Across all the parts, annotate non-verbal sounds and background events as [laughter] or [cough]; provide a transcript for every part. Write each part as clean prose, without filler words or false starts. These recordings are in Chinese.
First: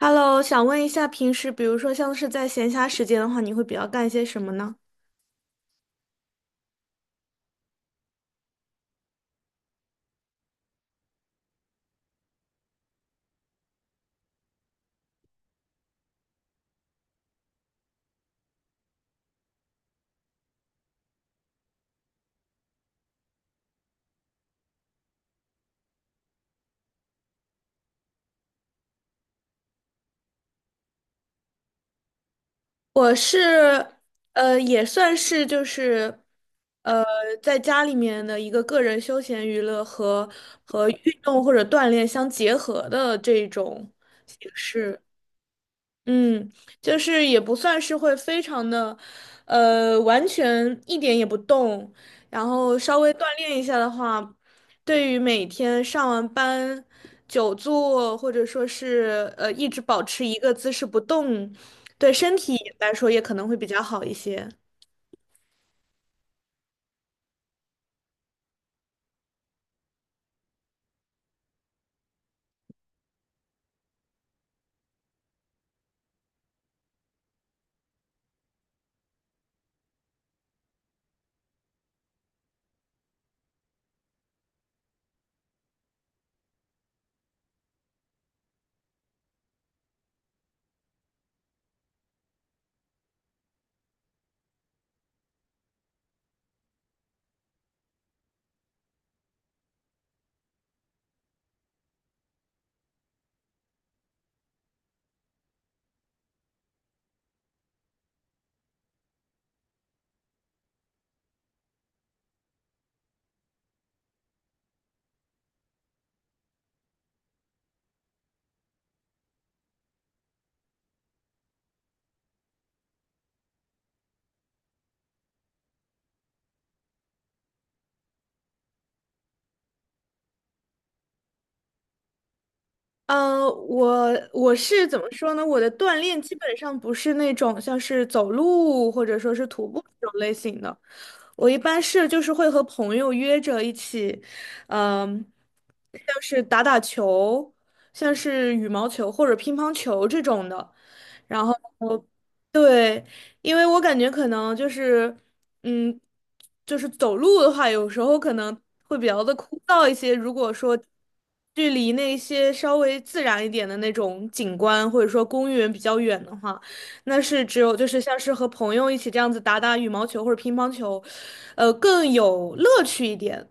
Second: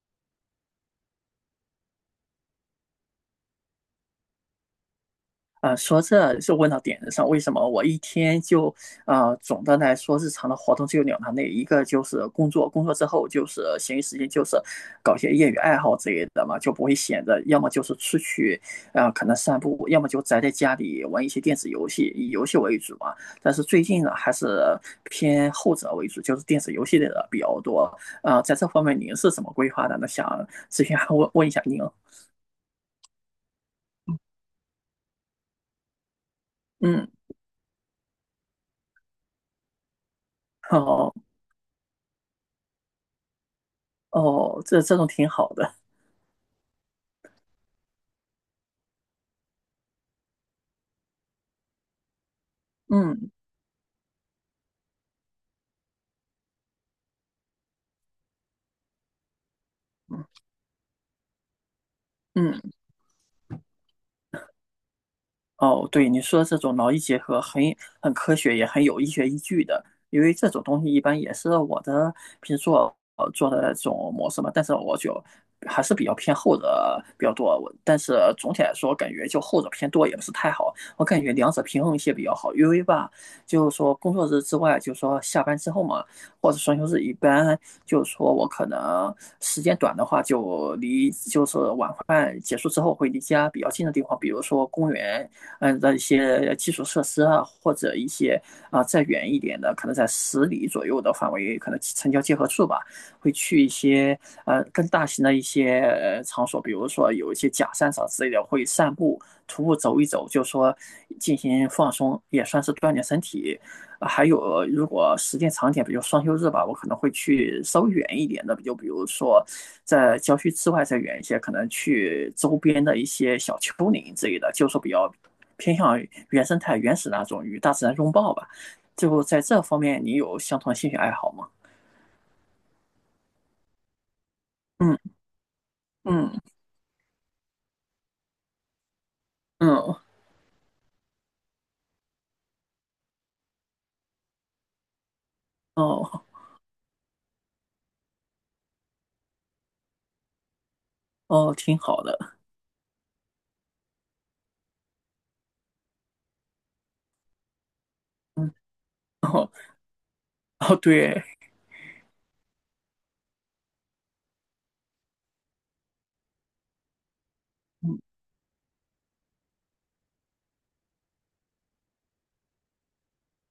Hello，想问一下，平时比如说像是在闲暇时间的话，你会比较干些什么呢？说这就问到点子上，为什么我一天就总的来说日常的活动只有两大类，一个就是工作，工作之后就是闲余时间就是搞些业余爱好之类的嘛，就不会闲着，要么就是出去，可能散步，要么就宅在家里玩一些电子游戏，以游戏为主嘛。但是最近呢，还是偏后者为主，就是电子游戏类的比较多。在这方面您是怎么规划的呢？想咨询问问一下您。我是，也算是就是，呃，嗯，在家里面的一个个人休闲娱乐和好，运动或者锻炼相结合的这种形哦，这式。种挺好的。嗯，就是也不算是会非常的，完全一点也不动，然后稍微锻嗯炼一下的话，对于每天上完班久坐或者说是一直保持嗯一个姿势不动，对身体嗯，来说也可能会比较好一些。哦，对，你说的这种劳逸结合很很科学，也很有医学依据的。因为这种东西一般也是我的平时做做的这种模式嘛，但是我就还是比较偏后者比较多。我但是总体来说，感觉就后者偏多也不是太好，我感觉两者平衡一些比较好。因为吧，就是说工作日之外，就是说下班之后嘛，或者双休日，一般就是说我可能时间短的话，就离就是晚饭结束之后会离家比较近的地方，比如说公园。嗯的一些基础设施啊，或者一些再远一点的，可能在十里左右的范围，可能城郊结合处吧，会去一些更大型的一些场所，比如说有一些假山场之类的，会散步、徒步走一走，就说进行放松，也算是锻炼身体。还有，如果时间长点，比如双休日吧，我可能会去稍微远一点的，就比如说在郊区之外再远一些，可能去周边的一些小丘陵之类的，就是说比较偏向于原生态、原始那种，与大自然拥抱吧。就在这方面，你有相同的兴趣爱好吗？我是怎嗯么说呢？我的锻炼基嗯本上不是那种像是走路或者说是徒步嗯，这种类型的，我一般是就是会和朋友约着一起，嗯、像哦是打打球，像是羽毛球或者乒乓球这种的，然后哦，挺好的。对，因为我感觉可能就是，嗯，就是走路的话，有时候可嗯，能会比较的哦枯燥一些。如果说哦，对。距离那些稍微自然一点的那种景观，或者说公园比较远的话，那是只有就嗯是像是和朋友一起这样子打打羽毛球或者乒乓球，更有乐趣一点。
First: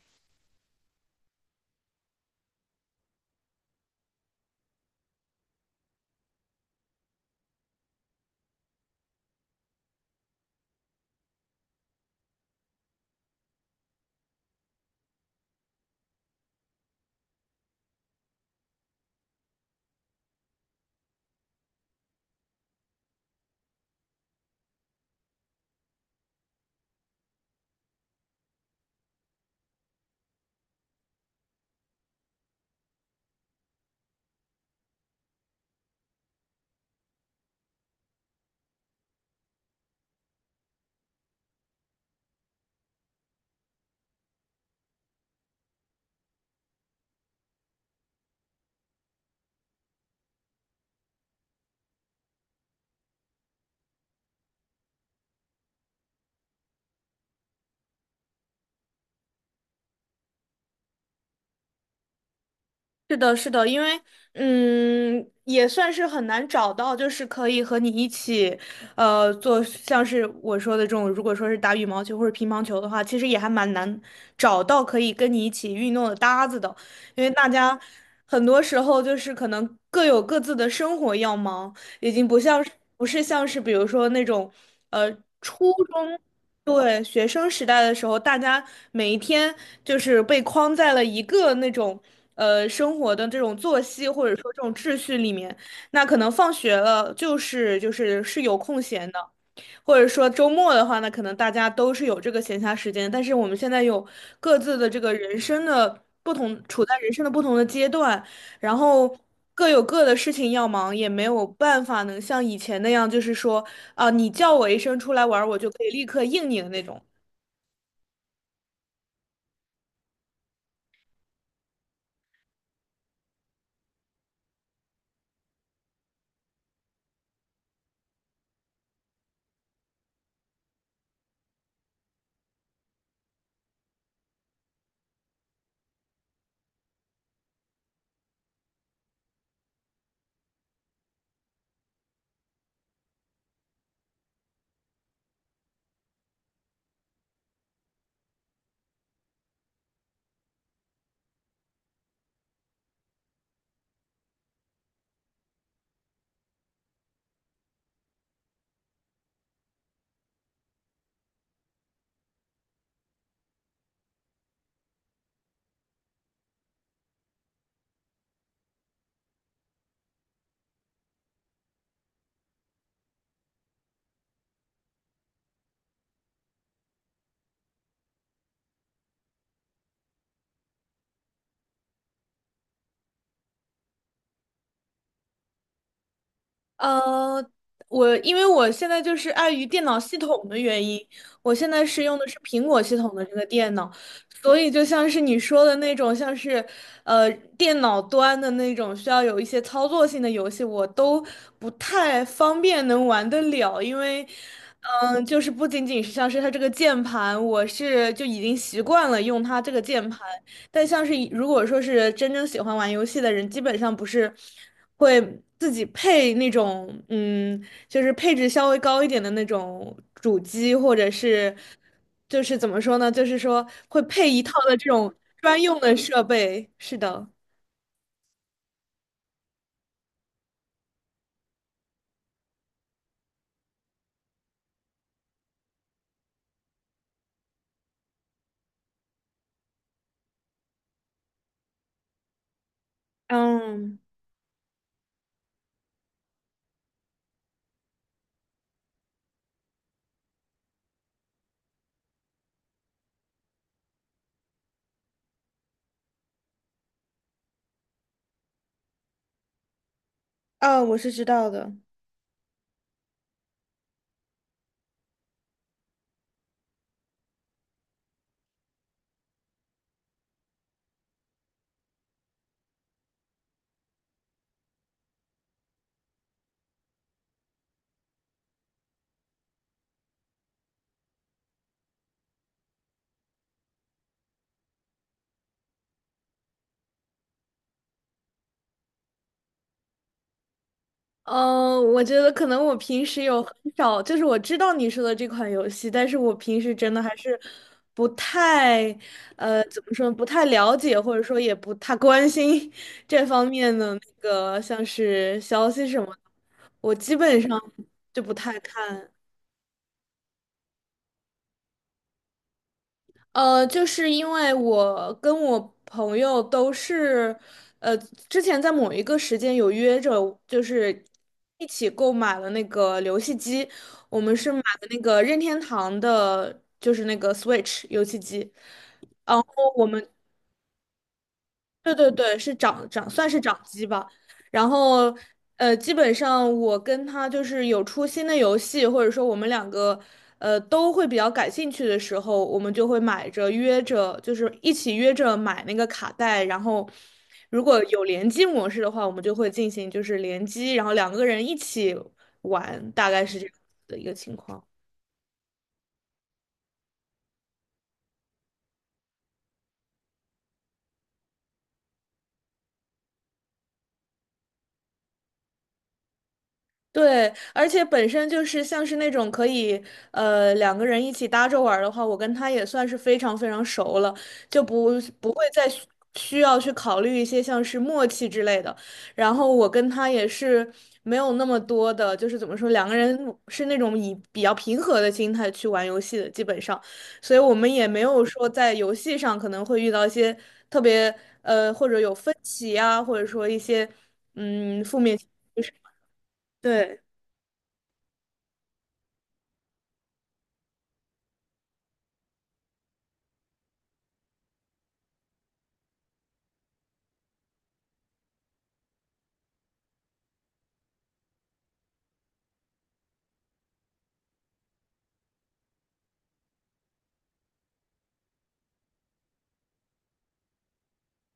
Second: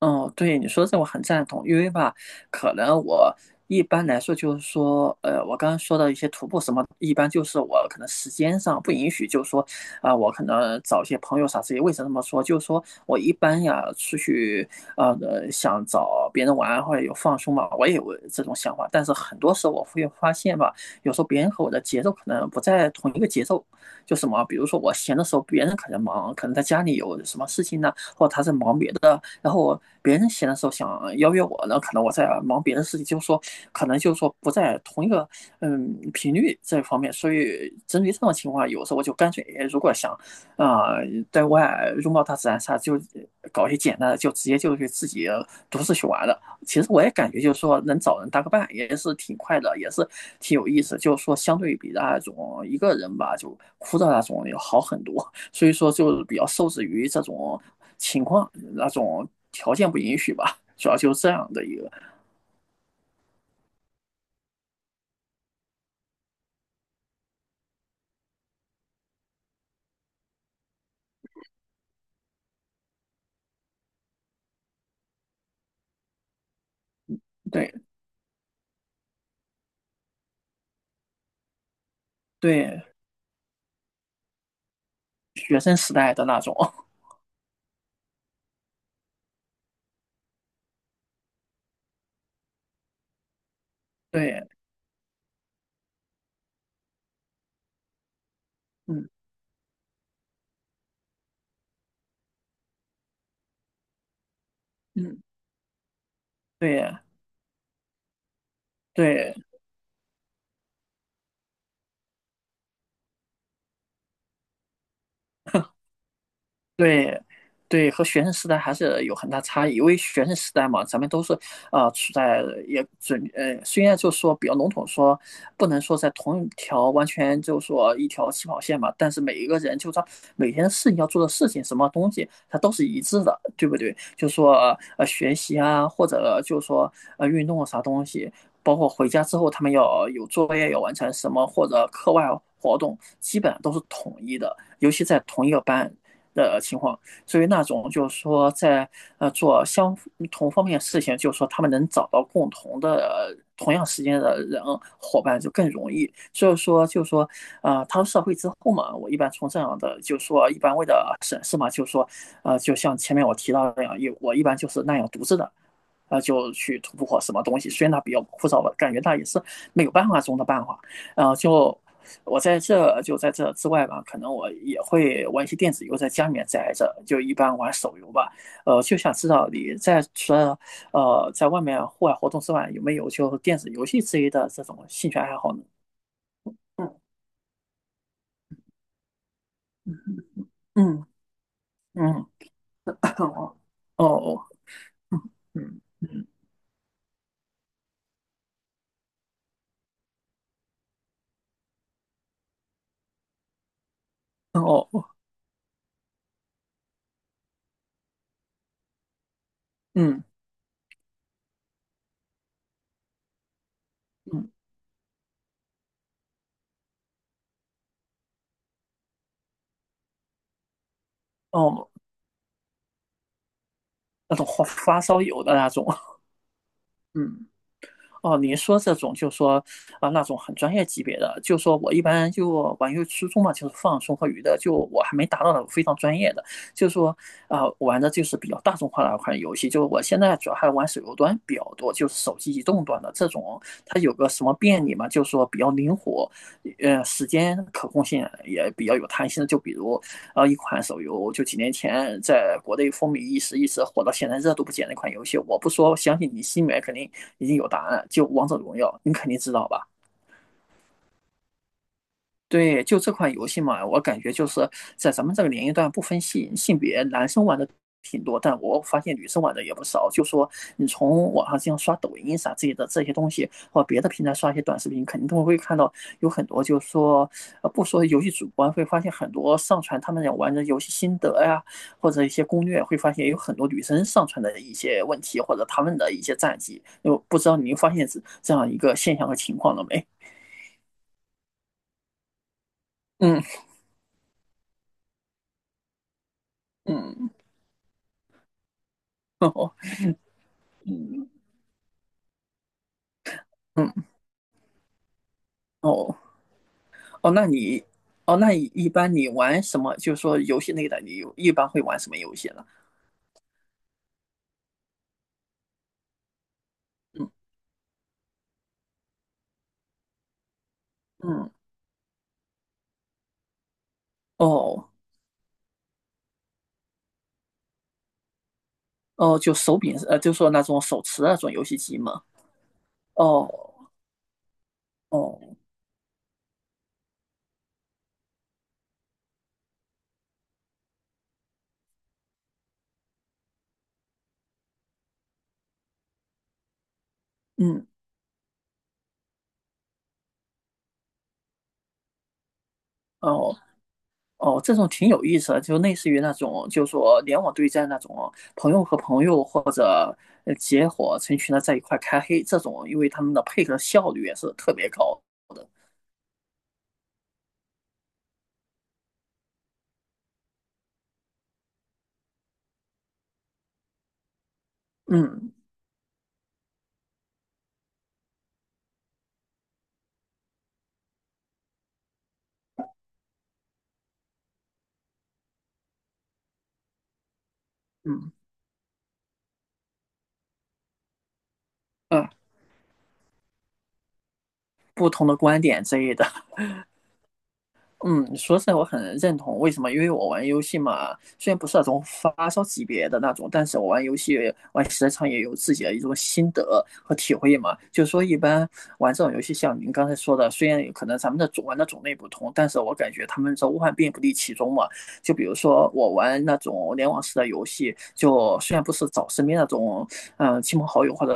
哦，对，你说这我很赞同，因为吧，可能我一般来说就是说，我刚刚说的一些徒步什么，一般就是我可能时间上不允许，就是说，我可能找一些朋友啥之类。为什么这么说？就是说我一般呀出去，想找别人玩或者有放松嘛，我也有这种想法，但是很多时候我会发现吧，有时候别人和我的节奏可能不在同一个节奏，就什么，比如说我闲的时候，别人可能忙，可能在家里有什么事情呢。或者他在忙别的，然后别人闲的时候想邀约我呢，可能我在忙别的事情，就是说可能就是说不在同一个嗯频率这方面，所以针对这种情况，有时候我就干脆如果想啊、呃在外拥抱大自然啥，就搞一些简单的，就直接就去自己独自去玩了。其实我也感觉就是说能找人搭个伴也是挺快的，也是挺有意思，就是说相对比那种一个人吧，就枯燥那种要好很多。所以说就比较受制于这种情况、那种条件不允许吧，主要就是这样的一个是的，是的，因为嗯，也算是很难找到，就是可以和你一起，做像是我说的这种，如果说是打羽毛球或者乒乓球的话，其实也还蛮难找到可以跟你一起运动的搭子的，因为大家对很多时候就是可能各有各自的生活要忙，已经不像是对不是像是比如说那种，呃。学初生时代中。的那种，对，学生时代的时候，大家每一天就是被框在了一个那种生活的这种作息 [laughs] 或者对，说这种秩序里面。那可能放学了就是是有空嗯闲的，或者说周末的话呢，可能大家都是有这个闲暇时间，但是我们现在有各自的这个嗯，人生的不同，处在对人生的不同的阶段，然后对。各有各的事情要忙，也没有办法能像以前那样，就是说啊，你叫我一声出来玩儿我就可以立刻应你的那种。对，对，和学生时代还是有很大差异，因为学生时代嘛，咱们都是处在也准，虽然就说比较笼统说，不能说在同一条完全就说一条起跑线嘛，但是每一个人就说每天事情要做的事情，什么东西它都是一致的，对不对？就说学习啊，或者就说运动啊啥东西，包括回家之后他们要有作业要完成什么，或者课外活动，基本上都是统一的。尤其在同一个班，的情况，所以那种就是说在做相同方面的事情，就是说他们能找到共同的同样时间的人伙伴就更容易。所以说就是说啊，踏入社会之后嘛，我一般从这样的就是说一般为了省事嘛，就是说就像前面我提到的那样，我一般就是那样独自的，啊，就去突破什么东西。虽然它比较枯燥，吧，感觉它也是没有办法中的办法。啊，就我在这就在这之外吧，可能我也会玩一些电子游，在家里面宅着，就一般玩手游吧。就想知道你在除了在外面户外活动之外，有没有就电子游戏之类的这种兴趣爱好呢？嗯呃，因为我现在就是碍于电脑系统的原因，嗯我现在是用的嗯，是苹果系统的这个电 [laughs] 脑，哦哦所以就像是你说的嗯那种，嗯像是呃电脑端的那种需要有一些操作性的游戏，我都不太方便能玩得了，因为哦哦就是不仅仅是像是它这个键盘，我是就已经习惯了用它这个键盘。嗯但像是如果说是真正喜欢玩游戏的人，基本上不是嗯会自己配那种，嗯，就是配置稍微高一点的那种主机，或者是哦，就是怎么说呢，就是说会配那一种套花的这发种烧友的专那用种，的设备。是 [laughs] 的，嗯。哦，你说这种就说啊那种很专业级别的，就说我一般就玩游戏初衷嘛，就是放松和娱乐，就我还没达到那种非常专业的，就说玩的就是比较大众化的一款游戏，就是我现在主要还玩手游端比较多，就是手机移动端的这种，嗯，它有个什么便利嘛，就说比较灵活，时间可控性也比较有弹性的，就比如然后一款手游就几年前在国内风靡一时，一时火到现在热度不减的一款游戏。我不说，相信你心里面肯定已经有答案。就《王者荣耀》，你肯定知道吧？啊，我是知道的。对，就这款游戏嘛，我感觉就是在咱们这个年龄段不分性别，男生玩的挺多，但我发现女生玩的也不少。就说你从网上这样刷抖音啥之类的这些东西，或别的平台刷一些短视频，肯定都会看到有很多，就是说，不说游戏主播，会发现很多上传他们也玩的游戏心得呀，或者一些攻略，会发现有很多女生上传的一些问题或者他们的一些战绩。就不知道您发现这这样一个现象和情况了没？嗯，我觉得可能我平时有嗯很少，就是我知道你说的这款游戏，但是我平时真的还嗯，是不太，[laughs] 哦怎么说，不太了解，或者嗯。说也不太关心 [laughs] 这方面的那嗯，个像是消息什么哦的，我基哦，本那上你就不哦，那太你一看。般你玩什么？就是说游戏类的，你有一般会玩什么游戏呢？就是因为我跟我朋友都嗯是，呃，之前在某一个时间有约着，就是嗯，一起购买了那个游戏机，我们是买的哦那个任天堂的，就是那个 Switch 游戏机。然哦，后就手我柄们。就说那种手持那种游戏对机对嘛。对，是长算是哦掌机吧。然后，哦，基本上我跟他就是有出新的游戏，或者说我们两个，都会比较感兴趣的时候，我们就会买着约着，就是一起约着买那个卡带。然后，如果嗯有联机模式的话，我们就会进行就是联机，然后两个人一起玩，大概是这样哦的一个情哦，况。这种挺有意思的，就类似于那种就是说联网对战那种朋友和朋友或者结伙成群的在一块开黑这种，因为他们的配合效率也是特别高的。对，而且本身就是像是那种可以，两个人一起搭着玩儿的话，我跟他也算是非常非常熟了，就不会嗯再需要去考虑一些像是默契之类的。然后我跟他也是没有那么多的，就是怎么说，两个人是那种以比较平和的心态去玩游戏的，基本上，所以我们也没有嗯说在游戏上可能会遇到一些特别，或者有嗯，分歧啊，或者说一些，嗯，负不面同情的观绪，点之类的。对。嗯，说实在我很认同，为什么？因为我玩游戏嘛，虽然不是那种发烧级别的那种，但是我玩游戏玩时间长也有自己的一种心得和体会嘛。就是说，一般玩这种游戏，像您刚才说的，虽然可能咱们的种玩的种类不同，但是我感觉他们这无万变不离其中嘛。就比如说我玩那种联网式的游戏，就虽然不是找身边那种亲朋好友或者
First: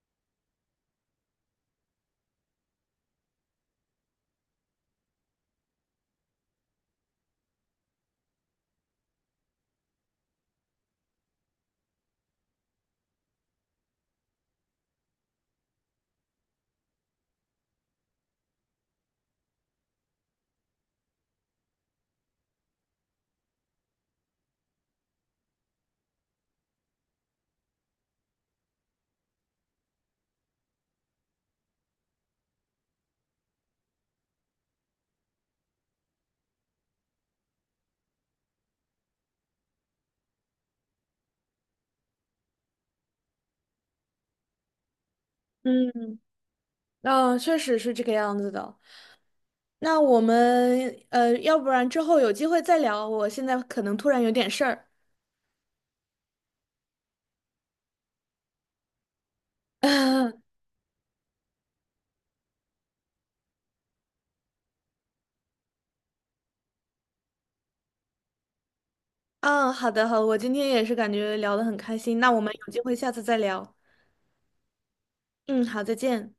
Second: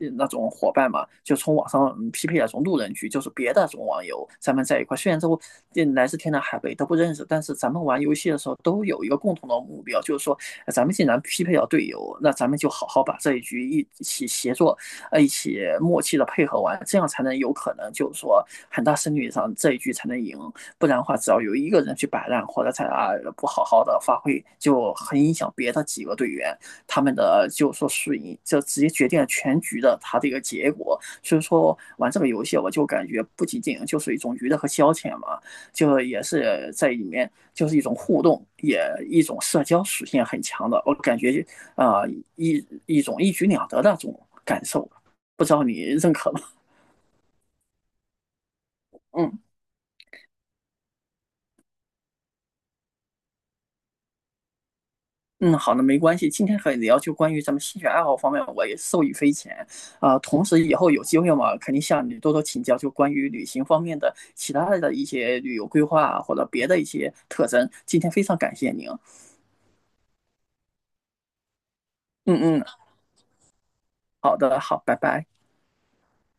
那种伙伴嘛，就从网上嗯匹配那种路人局，就是别的那种网友，咱们在一块，虽然都嗯来自天南海北都不认识，但是咱们玩游戏的时候都有一个共同的目标，就是说咱们既然匹配到队友，那咱们就好好把这一局一起协作，一起默契的配合完，这样才能有可能就是说很大胜率上这一局才能赢。不然的话，只要有一个人去摆烂或者在啊不好好的发挥，就很影响别的几个队员他们的就说输赢，就直接决定了全局的他这个结果。所以说玩这个游戏，我就感觉不仅仅就是一种娱乐和消遣嘛，就也是在里面就是一种互动，也一种社交属性很强的。我感觉啊、呃一种一举两得的那种感受，不知道你认嗯，可吗？嗯，确实是这个样子的。嗯。那我们要不然之后有机会再聊。我现在可能突然有点事儿。嗯，好的，没关系。今天和你聊就关于咱们兴趣爱好方面，我也受益匪浅同 [laughs] 时，以后有机会嘛，肯定向你多多请教，就关于旅行方面的其他的一些旅游规划啊或者别的一些特征。今天非常感谢您。嗯，好的，好我今天也是感觉聊得很开心。那我们嗯嗯，有机会下次再聊。好的，好，拜拜。嗯，好，再见。